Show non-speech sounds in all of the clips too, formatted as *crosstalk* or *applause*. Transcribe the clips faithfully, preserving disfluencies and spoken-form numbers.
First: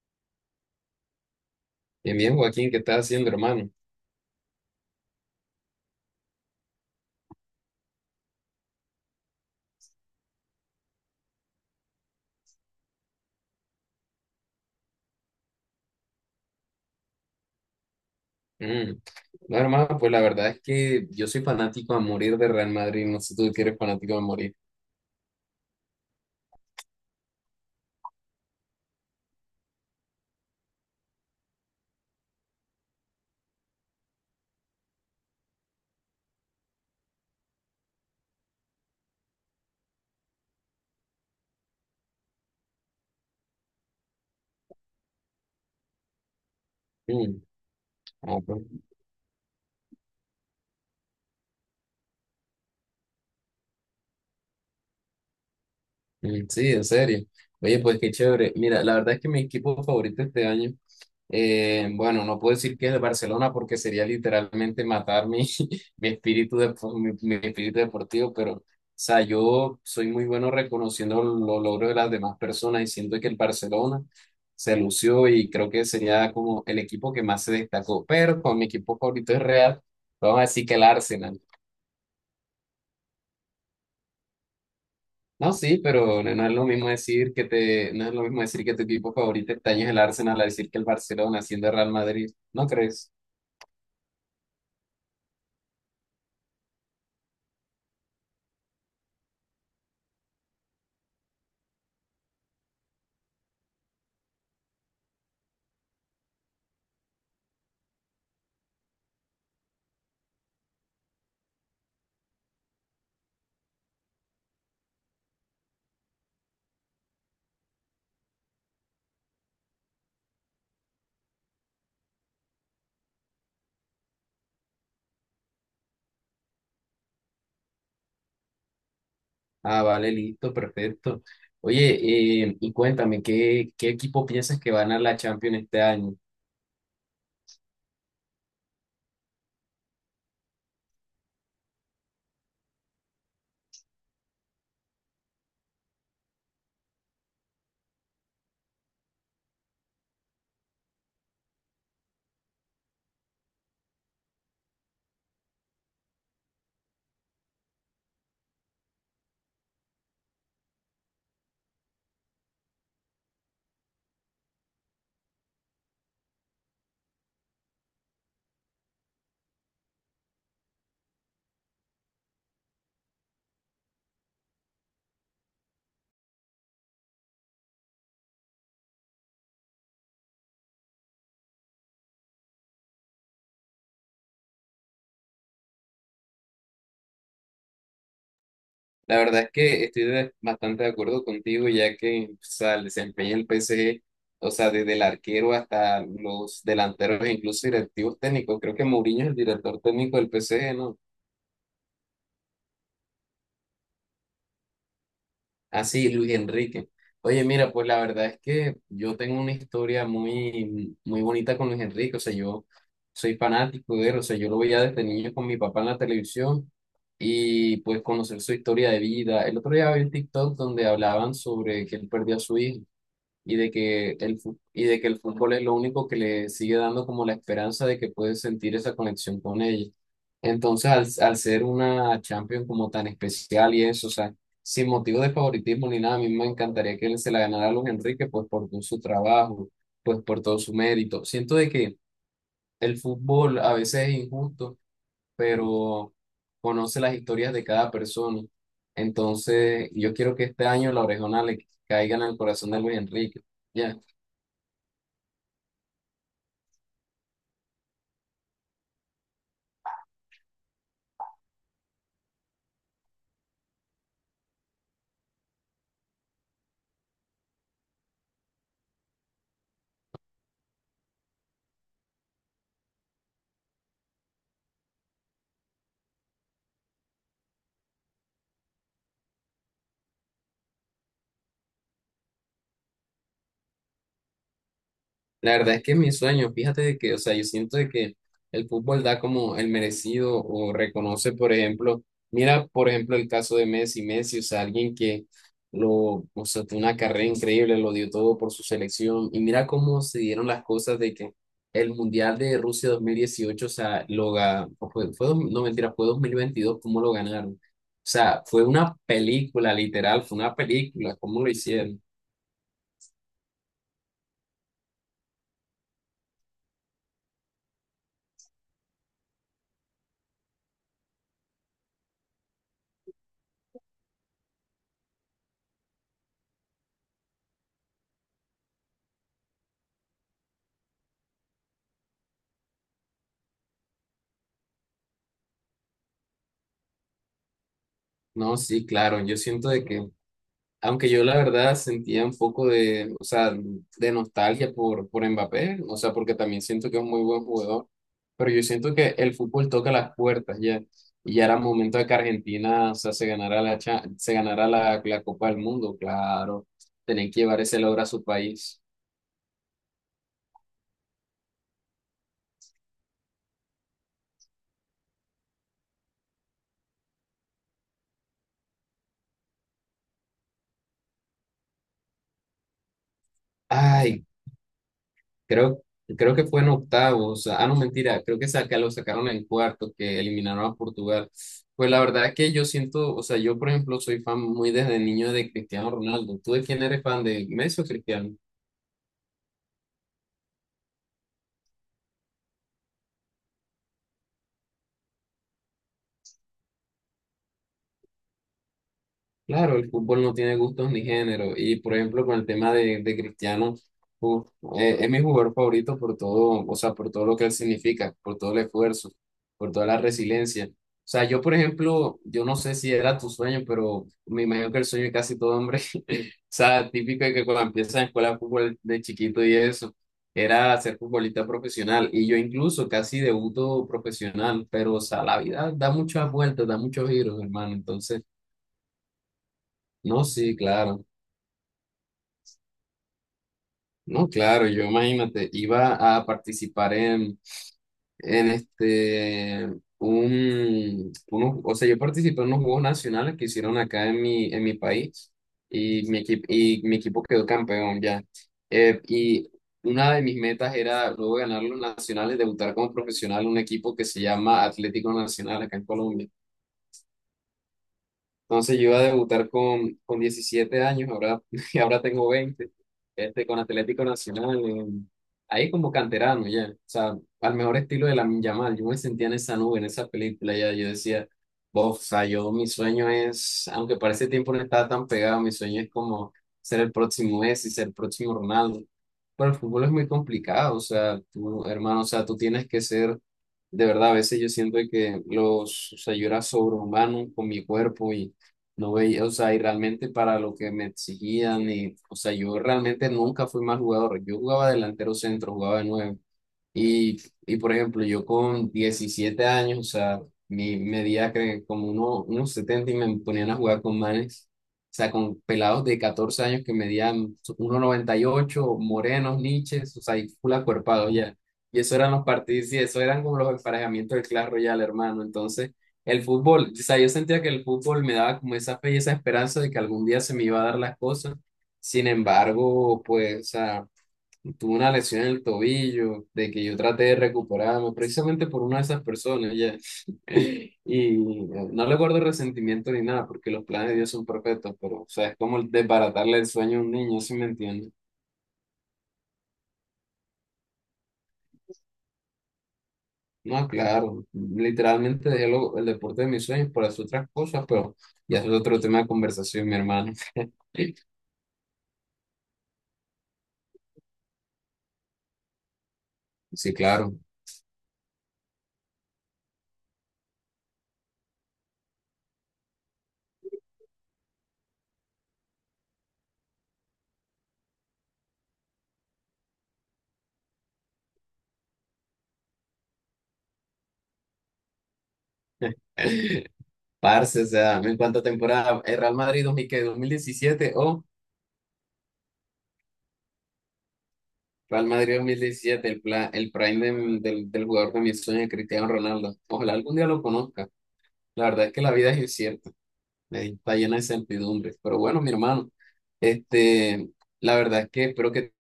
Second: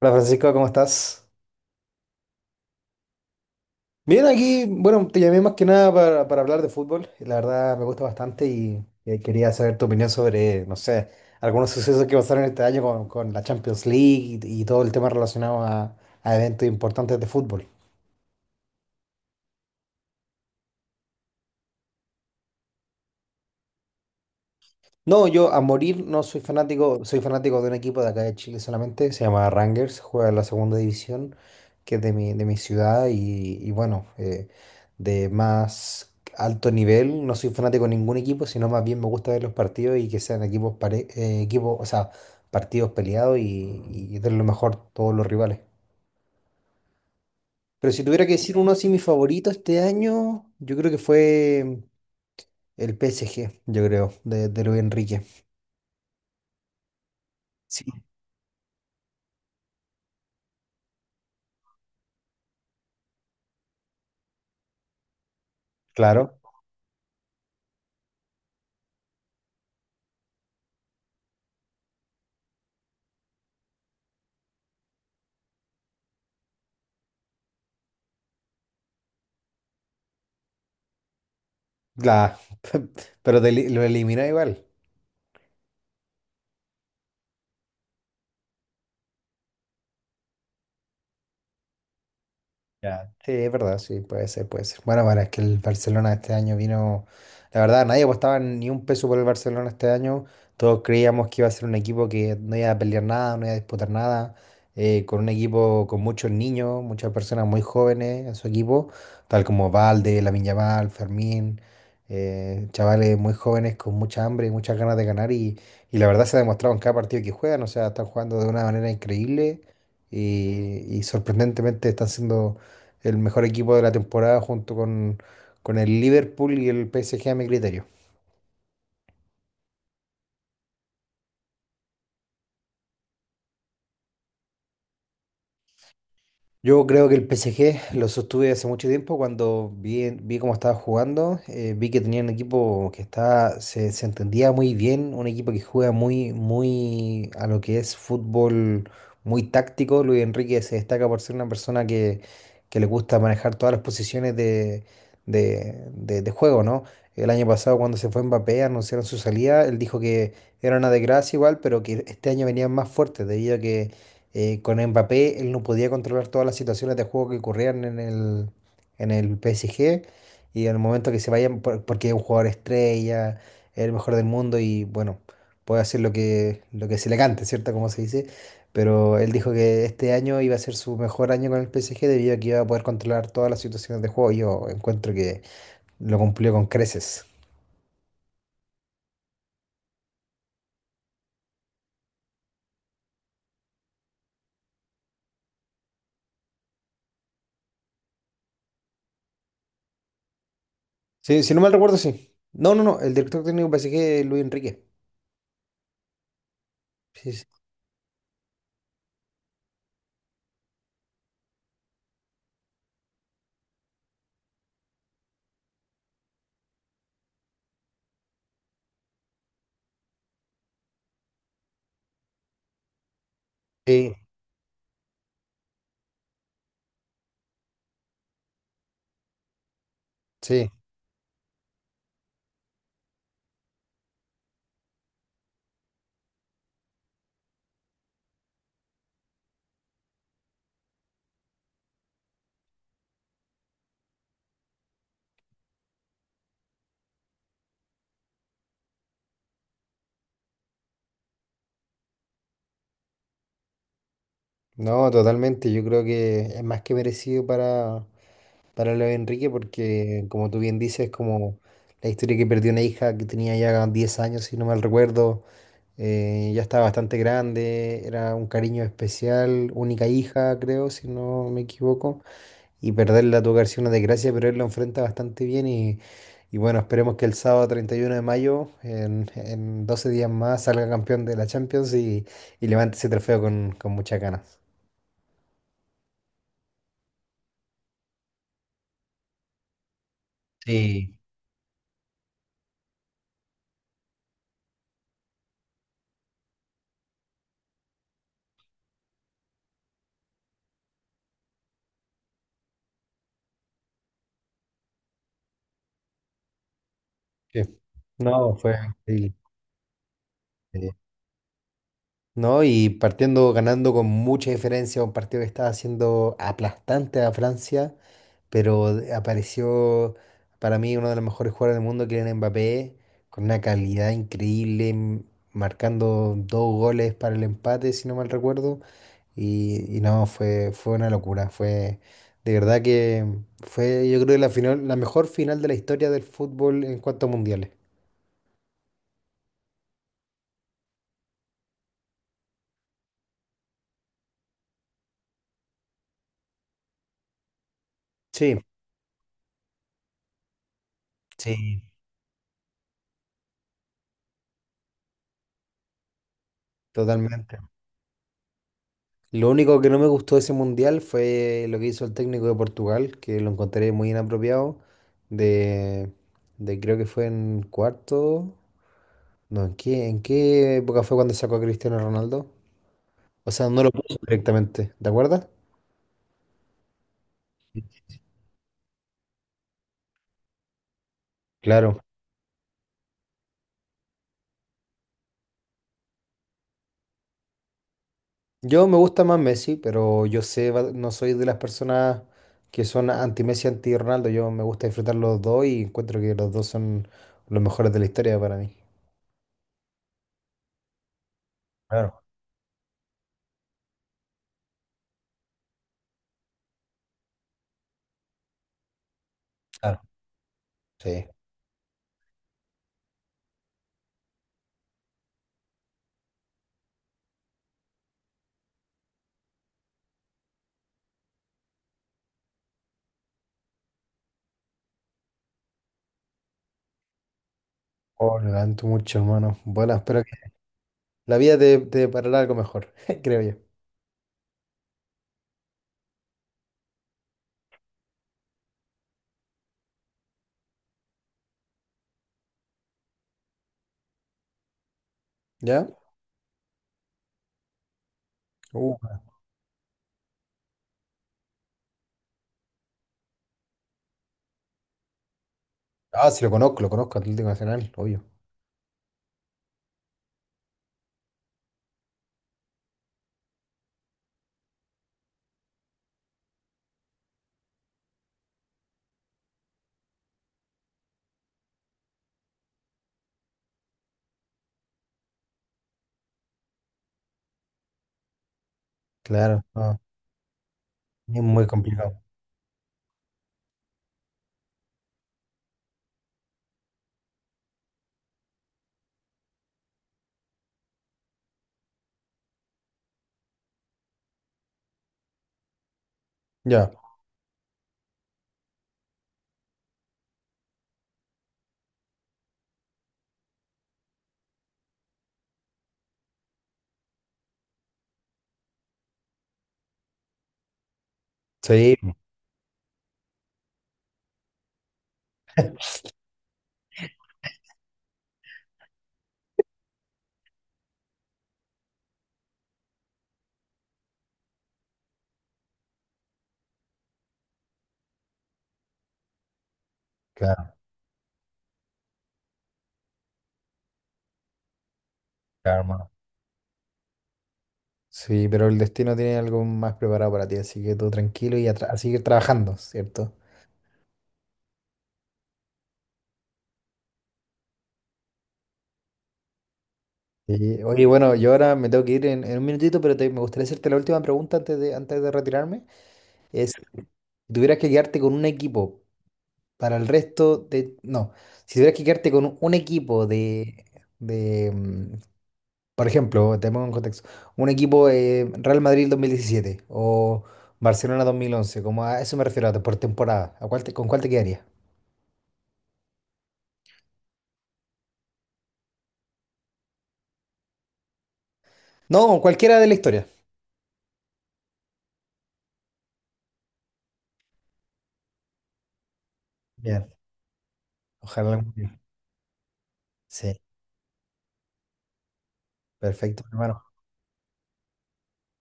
Hola Francisco, ¿cómo estás? Bien, bien, Joaquín, ¿qué estás haciendo, hermano? Bien, aquí, bueno, te llamé más que nada para, para hablar de fútbol. La verdad me gusta bastante y, y quería saber tu opinión sobre, no sé, algunos sucesos que pasaron este año con, con la Champions League y, y todo el tema relacionado a, a eventos importantes de fútbol. Mm. No, hermano, pues la verdad es que yo soy fanático a morir de Real Madrid, no sé tú que eres fanático a morir. No, yo a morir no soy fanático, soy fanático de un equipo de acá de Chile solamente, se llama Rangers, juega en la segunda división, que es de mi, de mi ciudad y, y bueno, eh, de más alto nivel, no soy fanático de ningún equipo, sino más bien me gusta ver los partidos y que sean equipos, pare- eh, equipos, o sea, partidos peleados y, y de lo mejor todos los rivales. Mm. Pero si tuviera que Ah, decir pues. uno así, mi favorito este año, yo creo que fue el P S G, yo creo, de, de Luis Enrique. Mm, sí, en serio. Oye, Sí. pues qué chévere. Mira, la verdad es que mi equipo favorito este año, eh, bueno, no puedo decir que es el Barcelona porque sería literalmente matar mi, *laughs* mi Claro. espíritu de, mi, mi espíritu deportivo, pero, o sea, yo soy muy bueno reconociendo los logros de las demás personas y siento que el Barcelona se lució y creo que sería como el equipo que más se destacó. Pero con mi equipo favorito es Real, vamos a decir que el Arsenal. La, *laughs* pero te li- lo elimina igual. No, sí, pero no, no es lo mismo decir que te, no es lo mismo decir que tu equipo favorito este año es el Arsenal a decir que el Barcelona siendo el Real Madrid, ¿no crees? Ya, sí, es verdad, sí, puede ser, puede ser. Bueno, bueno, es que el Barcelona este año vino, la verdad, nadie apostaba ni un peso por el Barcelona este año. Todos creíamos que iba a ser un equipo que no iba a pelear nada, no iba a disputar nada, eh, con un equipo con muchos niños, muchas personas muy jóvenes en su equipo, tal como Valde, Lamine Yamal, Fermín, eh, chavales muy jóvenes con mucha hambre y muchas ganas de ganar y, y la verdad se ha demostrado en cada partido que juegan, o sea, están jugando de una manera increíble y, y sorprendentemente están siendo el mejor equipo de la temporada junto con, con el Liverpool y el P S G a mi criterio. Ah, vale, listo, perfecto. Oye, eh, y cuéntame, ¿qué, qué equipo piensas que va a ganar la Champions este año? Yo creo que el P S G lo sostuve hace mucho tiempo cuando vi, vi cómo estaba jugando, eh, vi que tenía un equipo que estaba, se, se entendía muy bien, un equipo que juega muy, muy a lo que es fútbol muy táctico. Luis Enrique se destaca por ser una persona que, que le gusta manejar todas las posiciones de, de, de- de juego, ¿no? El año pasado cuando se fue Mbappé, anunciaron su salida, él dijo que era una desgracia igual, pero que este año venían más fuertes debido a que eh, con Mbappé él no podía controlar todas las situaciones de juego que ocurrían en el, en el P S G y en el momento que se vayan, por- porque es un jugador estrella, es el mejor del mundo y bueno, puede hacer lo que, lo que se le cante, ¿cierto? Como se dice, pero él dijo que este año iba a ser su mejor año con el P S G debido a que iba a poder controlar todas las situaciones de juego y yo encuentro que lo cumplió con creces. La verdad es que estoy de- bastante de acuerdo contigo, ya que o sea, el desempeño del P S G, o sea, desde el arquero hasta los delanteros e incluso directivos técnicos, creo que Mourinho es el director técnico del P S G, ¿no? Sí, si no mal recuerdo, sí. No, no, no, el director técnico del P S G es Luis Enrique. Así, Luis Enrique. Sí, Oye, sí. mira, pues la verdad es que yo tengo una historia muy, muy bonita con Luis Enrique. O sea, yo soy fanático de él. O sea, yo lo veía desde niño con mi papá en la televisión y pues conocer su historia de vida. El otro día vi un TikTok donde hablaban sobre que él perdió a su hijo y de que Sí, el, fu- y de que el fútbol es lo único que le sigue dando como la esperanza de que puede sentir esa conexión con ella. sí. Entonces, al, al ser una Champions como tan especial y eso, o sea, sin motivo de favoritismo ni nada, a mí me encantaría que él se la ganara a Luis Enrique, pues por todo su trabajo, pues por todo su mérito. Siento de que el fútbol a veces es injusto, pero conoce las historias de cada persona. Entonces, yo quiero que este año la orejona le caiga en el corazón de Luis Enrique. Ya. No, totalmente. Yo creo que es más que merecido para, para Leo Enrique porque, como tú bien dices, como la historia que perdió una hija que tenía ya diez años, si no mal recuerdo. Eh, ya estaba bastante grande, era un cariño especial, única hija, creo, si no me equivoco, y perderla tuvo que haber sido una desgracia, pero él lo enfrenta bastante bien y, y bueno, esperemos que el sábado treinta y uno de mayo, en, en doce días más, salga campeón de la Champions y, y levante ese trofeo con, con muchas ganas. La verdad es que es mi sueño, fíjate de que, o sea, yo siento de que el fútbol da como el merecido o Sí. reconoce, por ejemplo, mira, por ejemplo, el caso de Messi, Messi, o sea, alguien que lo, o sea, tuvo una carrera increíble, lo dio todo por su selección, y mira cómo se dieron las cosas de que el Mundial de Rusia dos mil dieciocho o sea, lo ga- o fue, fue, dos- no mentira, fue dos mil veintidós cómo lo ganaron. Sí. O sea, No, fue fue una increíble. película, literal, fue una Sí. película, cómo lo hicieron. No, y partiendo ganando con mucha diferencia, un partido que estaba siendo aplastante a Francia, pero de- apareció para mí uno de los mejores jugadores del mundo, que era Mbappé, con una calidad increíble, m- marcando dos goles para el empate, si no mal recuerdo. Y, y no, fue, fue una locura. Fue de verdad que fue, yo creo, la final, la mejor final de la historia del fútbol en cuanto a mundiales. No, sí, claro, yo siento de que aunque yo la verdad sentía un poco de, o sea, de nostalgia por, por Mbappé, o sea, porque también siento que es un muy buen jugador, pero Sí, yo siento que el fútbol toca las puertas ya, y ya era sí, momento de que Argentina, o sea, se ganara la, cha- se ganara la, la Copa del Mundo, claro, tenían que totalmente. llevar ese logro a su país. Lo único que no me gustó de ese mundial fue lo que hizo el técnico de Portugal, que lo encontré muy inapropiado, de, de creo que fue en cuarto. No, ¿en qué, en qué época fue cuando sacó a Cristiano Ronaldo? O sea, no lo puso Ay, directamente, ¿te acuerdas? creo, creo que fue en octavos. Ah, no, mentira. Creo que saca, lo sacaron en cuartos, que eliminaron a Portugal. Pues Claro. la verdad que yo siento, o sea, yo por ejemplo soy fan muy desde niño de Cristiano Ronaldo. ¿Tú de quién eres fan de Messi o Cristiano? Yo me gusta más Messi, pero yo sé, va- no soy de las personas que son anti-Messi, anti-Ronaldo, yo me gusta disfrutar los dos y encuentro que los dos son los mejores de la historia para mí. Claro, el fútbol no tiene gustos ni género. Y por Claro, ejemplo con el tema de, de Cristiano, uf, eh, es mi jugador favorito por todo, o sea, por todo lo que él significa, por todo el esfuerzo, por toda la claro. resiliencia. O sea, Sí. yo por ejemplo, yo no sé si era tu sueño, pero me imagino que el sueño de casi todo hombre sea, típico de que cuando empiezas en escuela de fútbol de chiquito y eso, era ser futbolista profesional. Y yo incluso casi debuto profesional, pero o sea, la vida da muchas vueltas, da muchos giros, hermano. Entonces, Oh, lo lamento mucho, hermano. Bueno, espero. no, sí, claro. La vida te, te parará algo mejor, *laughs* creo yo. No, claro, yo imagínate, iba a participar en en este, un, unos- o sea, yo participé en unos Juegos Nacionales que hicieron acá en mi, en mi país ¿Ya? y mi, equi- y mi equipo quedó campeón ya. Eh, Uh, y una de mis metas era luego ganar los nacionales, debutar como profesional en un equipo que se llama Atlético Nacional acá en Colombia. ah, sí, lo conozco, lo conozco, Atlético Nacional, obvio. Entonces yo iba a debutar con, con diecisiete años, ahora, *laughs* y ahora tengo veinte este, con Atlético Nacional, en- ahí como canterano ya, o sea, al mejor estilo de la Yamal, yo me sentía en esa nube, en esa película ya, yo decía, "Bof, o sea, yo mi sueño es, aunque para ese tiempo no estaba tan pegado, mi sueño es como ser el próximo Messi, ser el próximo Ronaldo, pero el Claro, fútbol es no, muy complicado, o sea, es tú, muy hermano, o complicado. sea, tú tienes que ser... De verdad, a veces yo siento que los, o sea, yo era sobrehumano con mi cuerpo no veía, o sea, y realmente para lo que me exigían, y, o sea, yo realmente nunca fui mal jugador. Yo jugaba delantero centro, jugaba de nueve. Ya, Y, y por ejemplo, yo con diecisiete años, o sea, mi medida que como uno, unos setenta y me ponían a jugar con manes, o sea, con pelados de catorce años que medían uno noventa y ocho morenos, niches, o sea, y full acuerpados ya. Y eso eran sí, los partidos, y eso eran como los emparejamientos del Clash Royale, hermano. Entonces, el fútbol, o sea, yo sentía que el fútbol me daba como esa fe y esa esperanza de que algún día se me iba a dar las cosas. Sin embargo, pues, o sea, tuve una lesión en el tobillo, de que yo traté de recuperarme, precisamente por una de esas personas ya. claro, *laughs* Y no le guardo resentimiento ni nada, porque los planes de Dios son perfectos, pero, o sea, es como claro, hermano. desbaratarle el sueño a un niño, ¿si me entiendes? Sí, pero el destino tiene algo más preparado para ti, así que tú tranquilo y a, tra- a seguir trabajando, ¿cierto? No, claro, literalmente dejé lo- el deporte de mis sueños por hacer otras cosas, pero ya eso es otro tema de conversación, mi hermano. *laughs* Y, oye, bueno, yo ahora me tengo que ir en, en un minutito, pero te- me gustaría hacerte la última pregunta antes de, antes de retirarme. Es, Sí, claro. si tuvieras que quedarte con un equipo para el resto de... No, si tuvieras que quedarte con un equipo de de, mm, por ejemplo, te pongo en contexto, un equipo eh, Real Madrid dos mil diecisiete o Barcelona dos mil once, como a eso me refiero, a- por temporada, ¿a cuál te- con cuál te quedaría? *laughs* Parce, o sea, en cuánta temporada, el Real Madrid dos mil, ¿qué? dos mil diecisiete o No, con cualquiera de la historia. Real Madrid dos mil diecisiete, el, pla- el prime de- del, del jugador de mis sueños, Cristiano Ronaldo. Ojalá algún día Bien, lo conozca. La ojalá verdad algún es que la día. vida es incierta, eh, Sí, está llena de incertidumbres. Pero bueno, mi hermano, perfecto, hermano. este, la verdad es que espero que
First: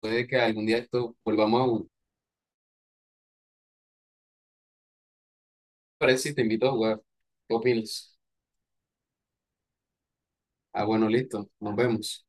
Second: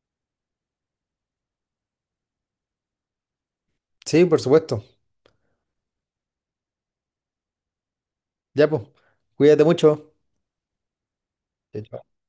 puede que algún día esto volvamos a jugar. Sí, por supuesto. Parece si te invito a jugar. ¿Qué opinas? Ya, pues, cuídate mucho. Ah, bueno, listo, nos Chao, chao. vemos.